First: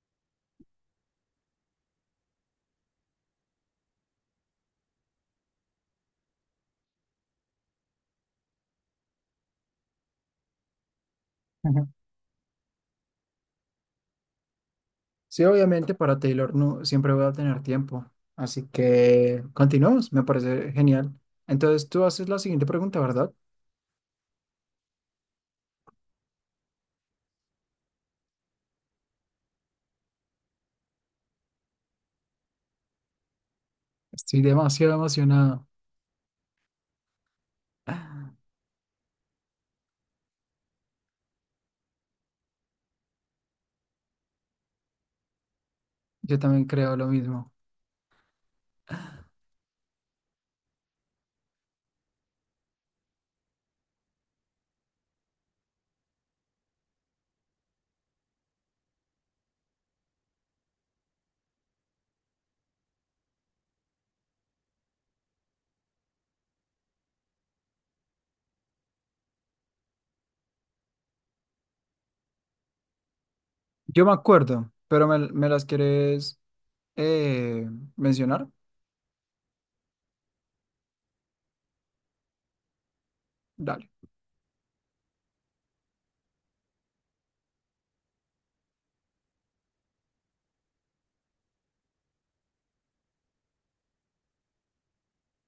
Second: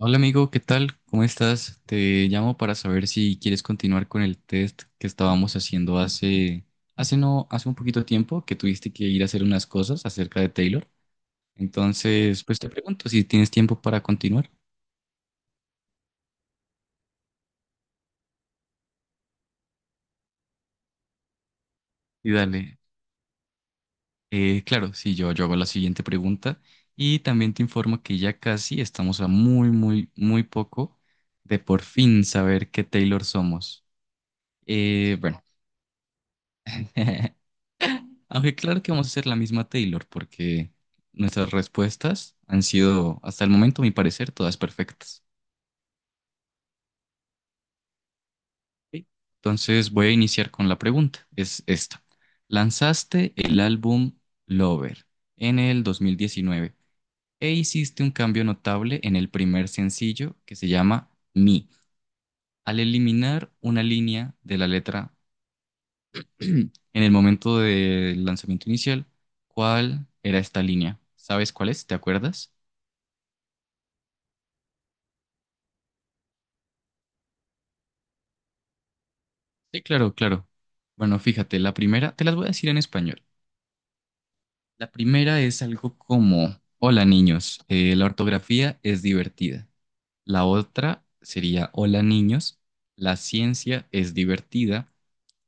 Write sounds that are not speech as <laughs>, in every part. Hola amigo, ¿qué tal? ¿Cómo estás? Te llamo para saber si quieres continuar con el test que estábamos haciendo hace no, hace un poquito tiempo que tuviste que ir a hacer unas cosas acerca de Taylor. Ujú. Entonces, pues te pregunto si tienes tiempo para continuar. Sí, obviamente para Taylor no siempre voy a tener tiempo, así que continuamos, me parece genial. Entonces tú haces Y la siguiente dale. pregunta, ¿verdad? Claro, sí, yo hago la siguiente pregunta y también te informo que ya casi estamos a muy, muy, muy poco de por fin saber qué Taylor somos. Estoy demasiado Bueno. emocionado. <laughs> Aunque claro que vamos a hacer la misma Taylor, porque nuestras respuestas han sido, hasta el momento, a mi parecer, todas perfectas. Yo también creo lo mismo. ¿Ok? Entonces voy a iniciar con la pregunta. Es esta. Lanzaste el álbum Lover en el 2019 e hiciste un cambio notable en el primer sencillo que se llama Me, al eliminar una línea de la letra <clears throat> en el momento del lanzamiento inicial. ¿Cuál era esta línea? ¿Sabes cuál es? ¿Te acuerdas? Yo me acuerdo, pero me las quieres eh, mencionar. Sí, claro, claro. Bueno, fíjate, la primera, te las voy a decir en español. Dale. La primera es algo como, hola niños, la ortografía es divertida. La otra sería, hola niños, la ciencia es divertida.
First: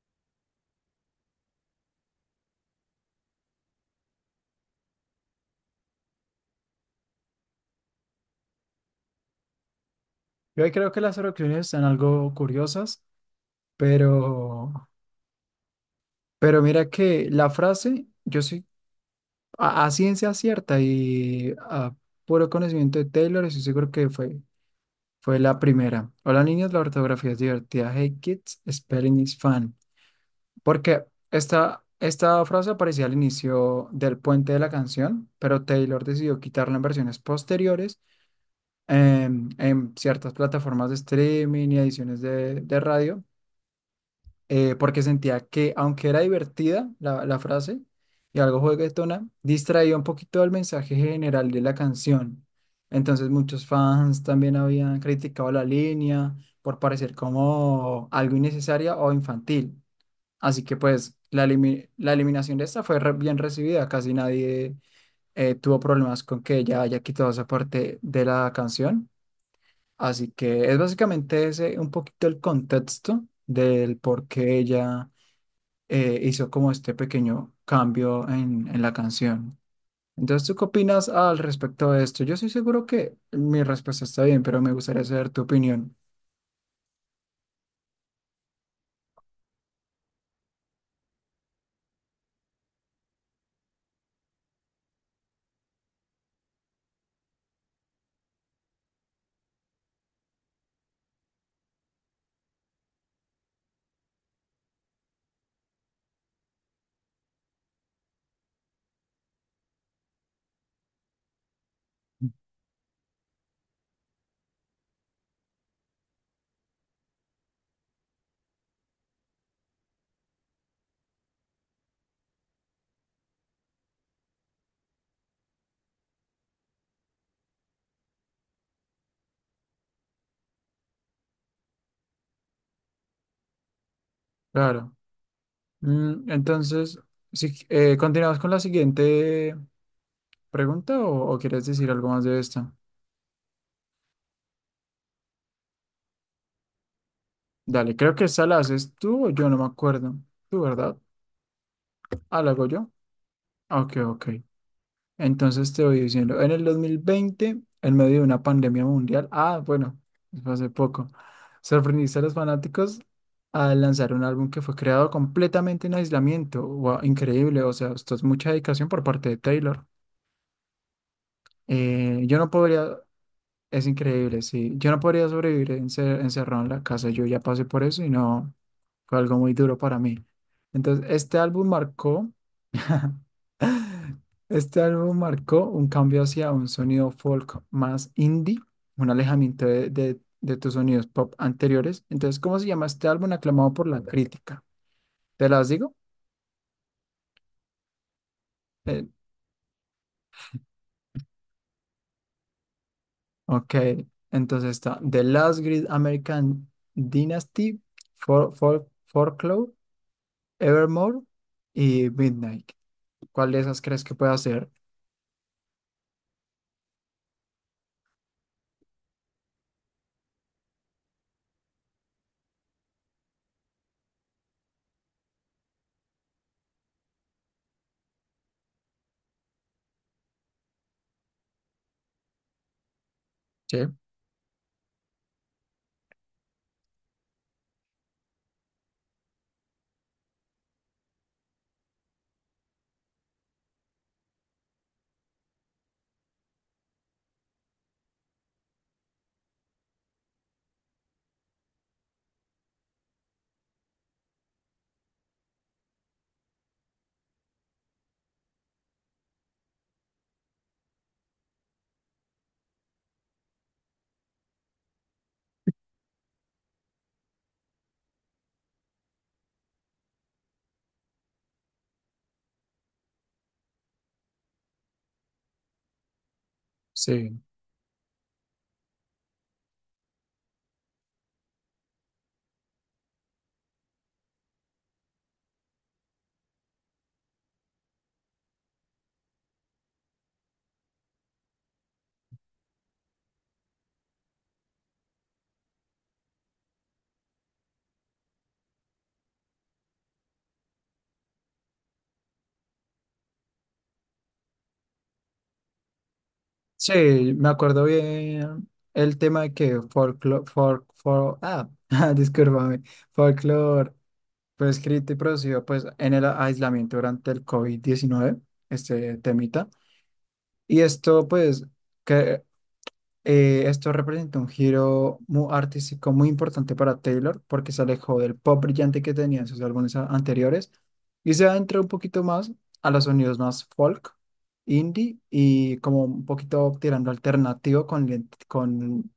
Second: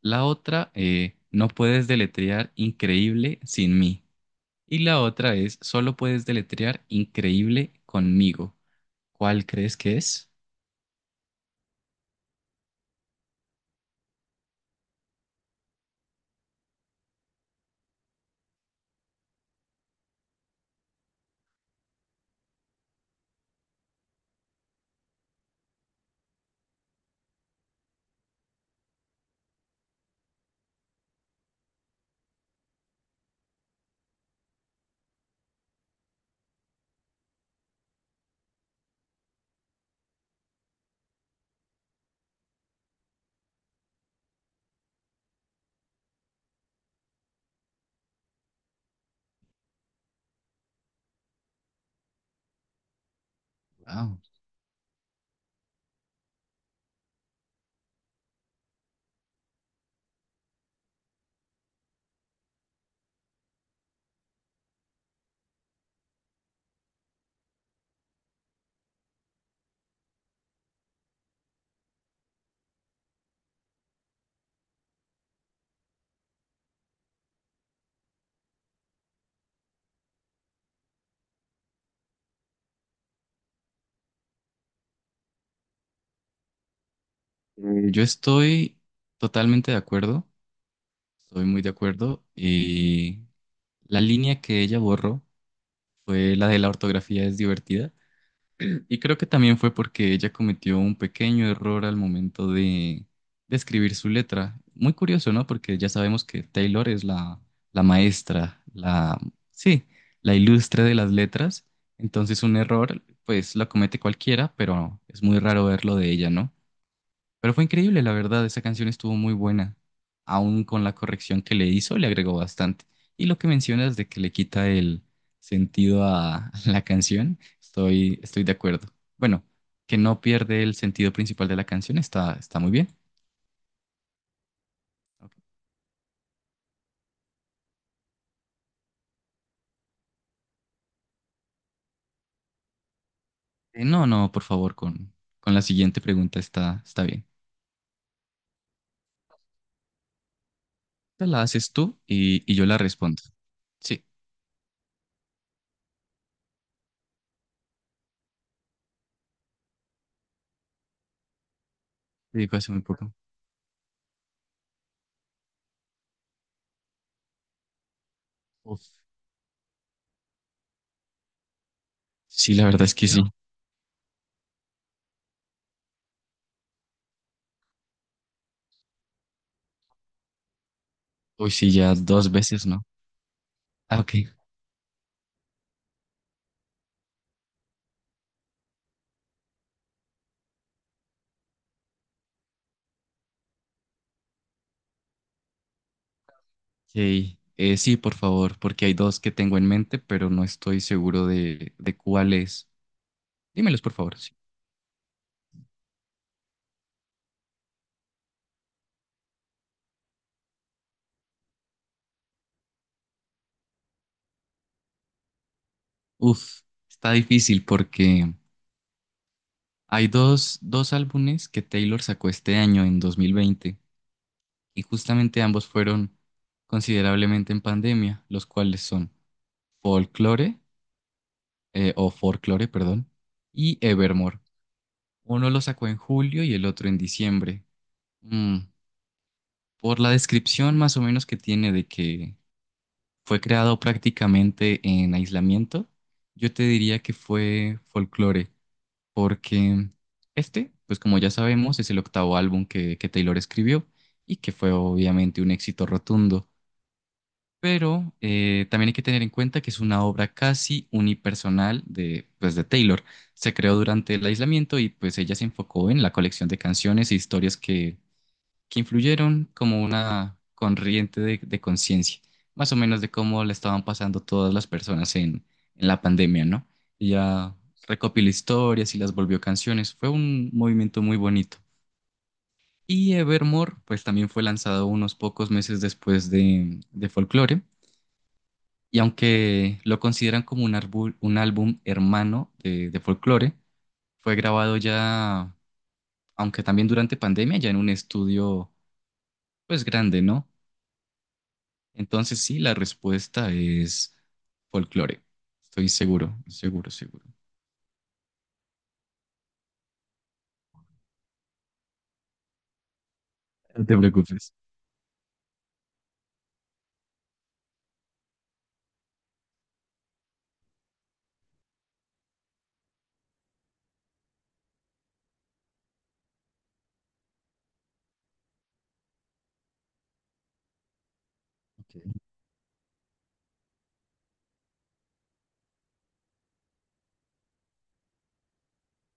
La otra, no puedes deletrear increíble sin mí. Y la otra es, solo puedes deletrear increíble conmigo. ¿Cuál crees que es? Yo ahí creo que las oraciones están algo curiosas, pero, mira que la frase, yo soy a ciencia cierta y a puro conocimiento de Taylor, estoy seguro que fue. Fue la primera. Hola niños, la ortografía es divertida. Hey kids, spelling is fun. Porque esta frase aparecía al inicio del puente de la canción, pero Taylor decidió quitarla en versiones posteriores, en ciertas plataformas de streaming y ediciones de radio, porque sentía que, aunque era divertida la frase y algo juguetona, distraía un poquito el mensaje general de la canción. Entonces muchos Wow. fans también habían criticado la línea por parecer como algo innecesaria o infantil. Así que pues la eliminación de esta fue bien recibida, casi nadie tuvo problemas con que ella haya quitado esa parte de la canción. Así que es básicamente ese un poquito el contexto del por qué ella hizo como este pequeño cambio en la canción. Entonces, ¿tú qué opinas al respecto de esto? Yo estoy seguro que mi respuesta está bien, pero me gustaría saber tu opinión. Yo estoy totalmente de acuerdo, estoy muy de acuerdo. Y la línea que ella borró fue la de la ortografía es divertida, y creo que también fue porque ella cometió un pequeño error al momento de escribir su letra. Muy curioso, ¿no? Porque ya sabemos que Taylor es la maestra, la, sí, la ilustre de las letras. Entonces un error, pues lo comete cualquiera, pero es muy raro verlo de ella, ¿no? Pero fue increíble, la verdad, esa canción estuvo muy buena. Aún con la corrección que le hizo, le agregó bastante. Y lo que mencionas de que le quita el sentido a <laughs> la canción, estoy de acuerdo. Bueno, que no pierde el sentido principal de la canción, está muy bien. Claro. Ok. Entonces, si, ¿continuamos con la siguiente pregunta o quieres decir algo más de esta? No, no, por favor, con la siguiente pregunta está bien. Dale, creo que esa la haces tú o yo no me acuerdo. ¿Tú, verdad? Esta la haces tú Ah, y, la y hago yo la yo. respondo. Ok, Sí, ok. Entonces te voy diciendo, en el 2020, en medio de una pandemia mundial, ah, bueno, fue hace poco, sorprendiste a los te digo hace muy fanáticos poco. al lanzar un álbum que fue creado completamente en aislamiento. Wow, increíble, o sea, esto es mucha Uf. dedicación por parte de Taylor. Yo no Sí, la verdad es podría, que sí. es increíble, sí, yo no podría sobrevivir encerrado en la casa, yo ya pasé por eso y no, fue algo muy duro para mí. Entonces, este Uy, álbum sí, ya marcó dos veces, ¿no? Ah, ok. Este álbum marcó un cambio hacia un sonido folk más indie, un alejamiento de tus sonidos pop anteriores. Entonces, ¿cómo se llama este álbum aclamado por la crítica? ¿Te las digo? Ok, sí, por favor, porque hay Eh, dos que tengo en mente, pero no estoy seguro de cuál es. ok, Dímelos, por favor. Sí. entonces está The Last Great American Dynasty, Folklore, Evermore y Midnight. ¿Cuál de esas crees que pueda ser? Uf, está difícil porque hay dos álbumes que Taylor sacó este año, en dos mil veinte, y justamente ambos fueron considerablemente en pandemia, los cuales son Folklore, o Folklore, perdón, Sí, y Evermore. Uno lo sacó en julio y el otro en diciembre. Mm, por la descripción más o menos que tiene de que fue creado prácticamente en aislamiento, yo te diría que fue folclore, porque este, pues como ya sabemos, es el octavo álbum que Taylor escribió y que fue obviamente un éxito rotundo. Pero también hay que tener en cuenta que es una obra casi unipersonal de, pues, de Taylor. Se creó durante el aislamiento y pues ella se enfocó en la colección de canciones e historias que influyeron como una corriente de, conciencia, más o menos de cómo le estaban pasando todas las personas en, la pandemia, ¿no? sí. Ella recopiló historias y las volvió canciones. Fue un movimiento muy bonito. Y Evermore, pues también fue lanzado unos pocos meses después de, de, Folklore. Y aunque lo consideran como un álbum hermano de Folklore, fue grabado ya, aunque también durante pandemia, ya en un estudio pues grande, ¿no? Entonces sí, la respuesta es folclore. Estoy seguro, seguro, seguro. Sí, me acuerdo bien el tema de que folklore, <laughs> discúlpame, No folklore te preocupes. fue escrito y producido pues en el aislamiento durante el COVID-19, este temita. Y esto pues que esto representó un giro muy artístico muy importante para Taylor porque se alejó del pop brillante que tenía en sus álbumes anteriores y se adentró un Ok. poquito más a los sonidos más folk, indie y como un poquito tirando alternativo con, con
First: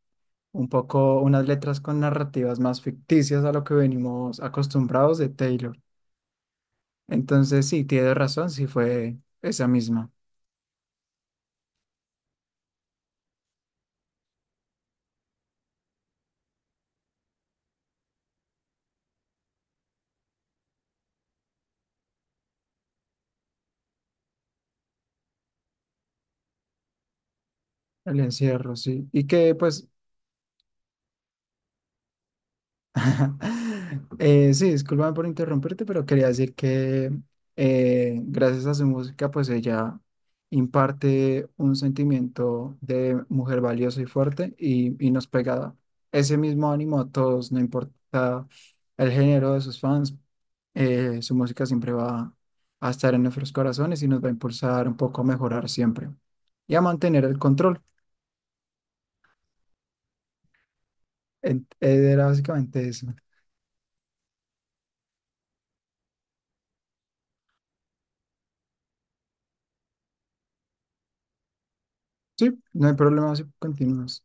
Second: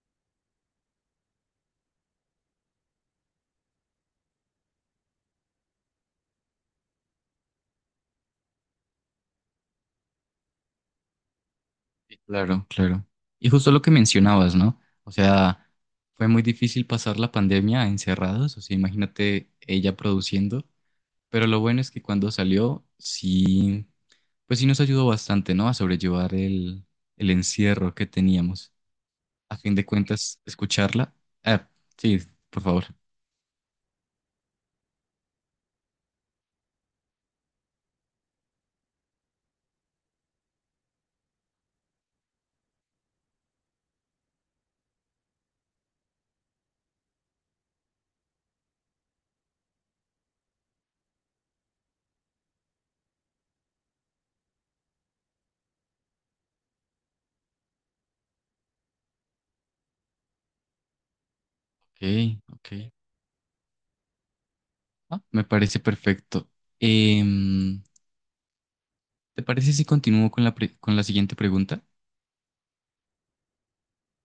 un poco unas letras con narrativas más ficticias a lo que venimos acostumbrados de Taylor. Entonces sí, tiene razón, sí fue esa misma, Sí, claro, claro. Y justo lo que mencionabas, ¿no? O sea, fue muy difícil pasar la pandemia encerrados, o sea, imagínate ella produciendo, pero lo bueno es que cuando salió, sí, pues sí nos ayudó bastante, ¿no? A sobrellevar el, encierro que el teníamos. encierro, sí. Y que A fin de pues. cuentas, escucharla. Ah, sí, por favor. <laughs> Sí, discúlpame por interrumpirte, pero quería decir que gracias a su música, pues ella imparte un sentimiento de mujer valiosa y fuerte y nos pega ese mismo ánimo a todos, no importa el género de sus fans, su música siempre va a estar en nuestros corazones y nos va a impulsar un poco a mejorar siempre y a mantener el control. Era Ok, básicamente ok. eso. Ah, me parece perfecto. Em, ¿Te parece si continúo con con la siguiente pregunta? Sí, no hay problema si continúas.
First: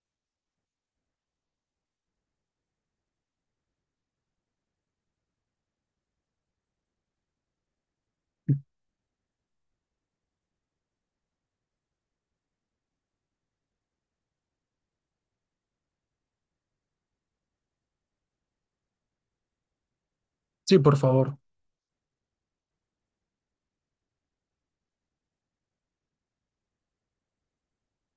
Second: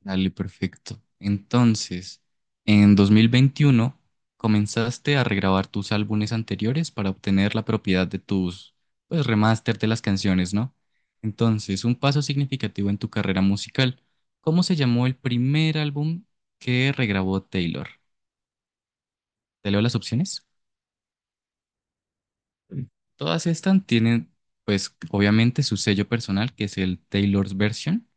Dale, perfecto. Entonces, en 2021 comenzaste a regrabar tus álbumes anteriores para obtener la propiedad de tus, pues, remaster de las canciones, ¿no? Entonces, un paso significativo en tu carrera musical. ¿Cómo se llamó el primer álbum que regrabó Taylor? ¿Te leo las opciones? Sí, por favor. Todas estas tienen, pues, obviamente su sello personal, que es el Taylor's Version.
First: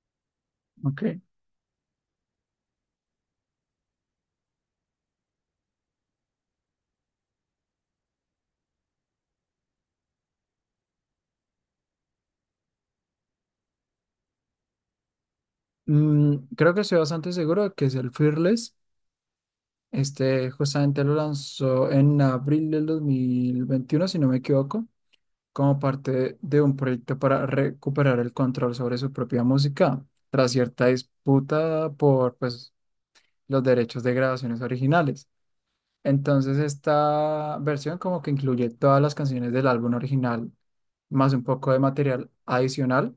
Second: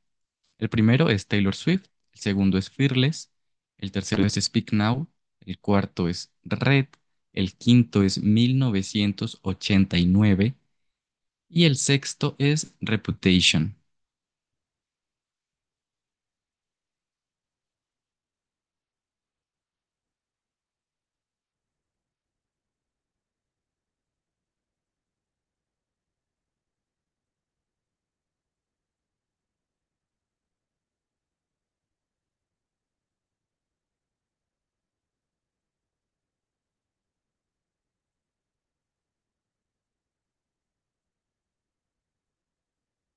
El Ok. primero es Taylor Swift, el segundo es Fearless, el tercero es Speak Now, el cuarto es Red, el quinto es 1989 y nueve, y el sexto es Reputation. Creo que estoy bastante seguro de que es el Fearless. Este justamente lo lanzó en abril del 2021, si no me equivoco, como parte de un proyecto para recuperar el control sobre su propia música, tras cierta disputa por pues, los derechos de grabaciones originales. Entonces, esta versión como que incluye todas las canciones del álbum original, más un poco de material adicional,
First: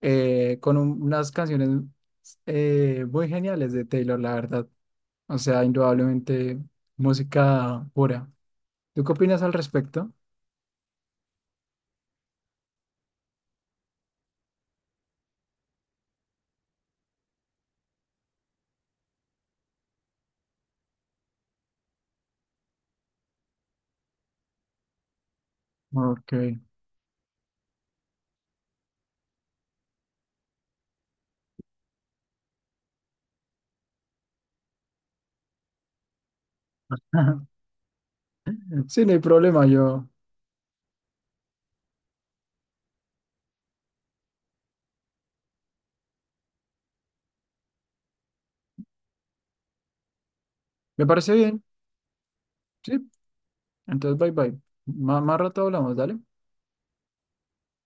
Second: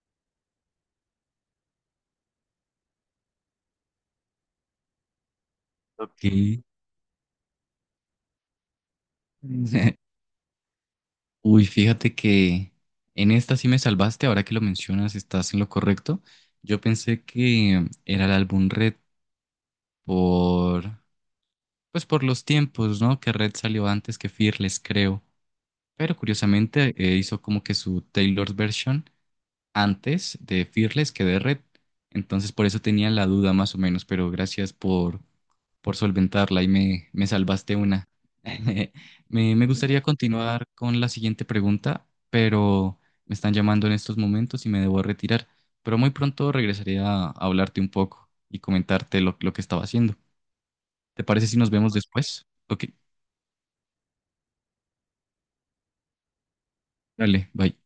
con unas canciones muy geniales de Taylor, la verdad. O sea, indudablemente música pura. ¿Tú qué opinas al respecto? <laughs> Uy, fíjate que en esta sí me salvaste, ahora que lo mencionas, estás en lo correcto. Yo pensé que era el álbum Red por. Pues por los tiempos, ¿no? Que Red salió antes que Fearless, creo. Pero Ok. curiosamente hizo como que su Taylor's version antes de Fearless que de Red. Entonces por eso tenía la duda más o menos, pero gracias por solventarla y me <laughs> salvaste una. <laughs> Sí, no hay Me, problema, me gustaría yo. continuar con la siguiente pregunta, pero me están llamando en estos momentos y me debo retirar. Pero muy pronto regresaré a hablarte un poco y comentarte lo que estaba haciendo. Me ¿Te parece parece si bien. nos vemos después? Ok. Sí, entonces bye bye. Más rato hablamos, dale. Dale, bye.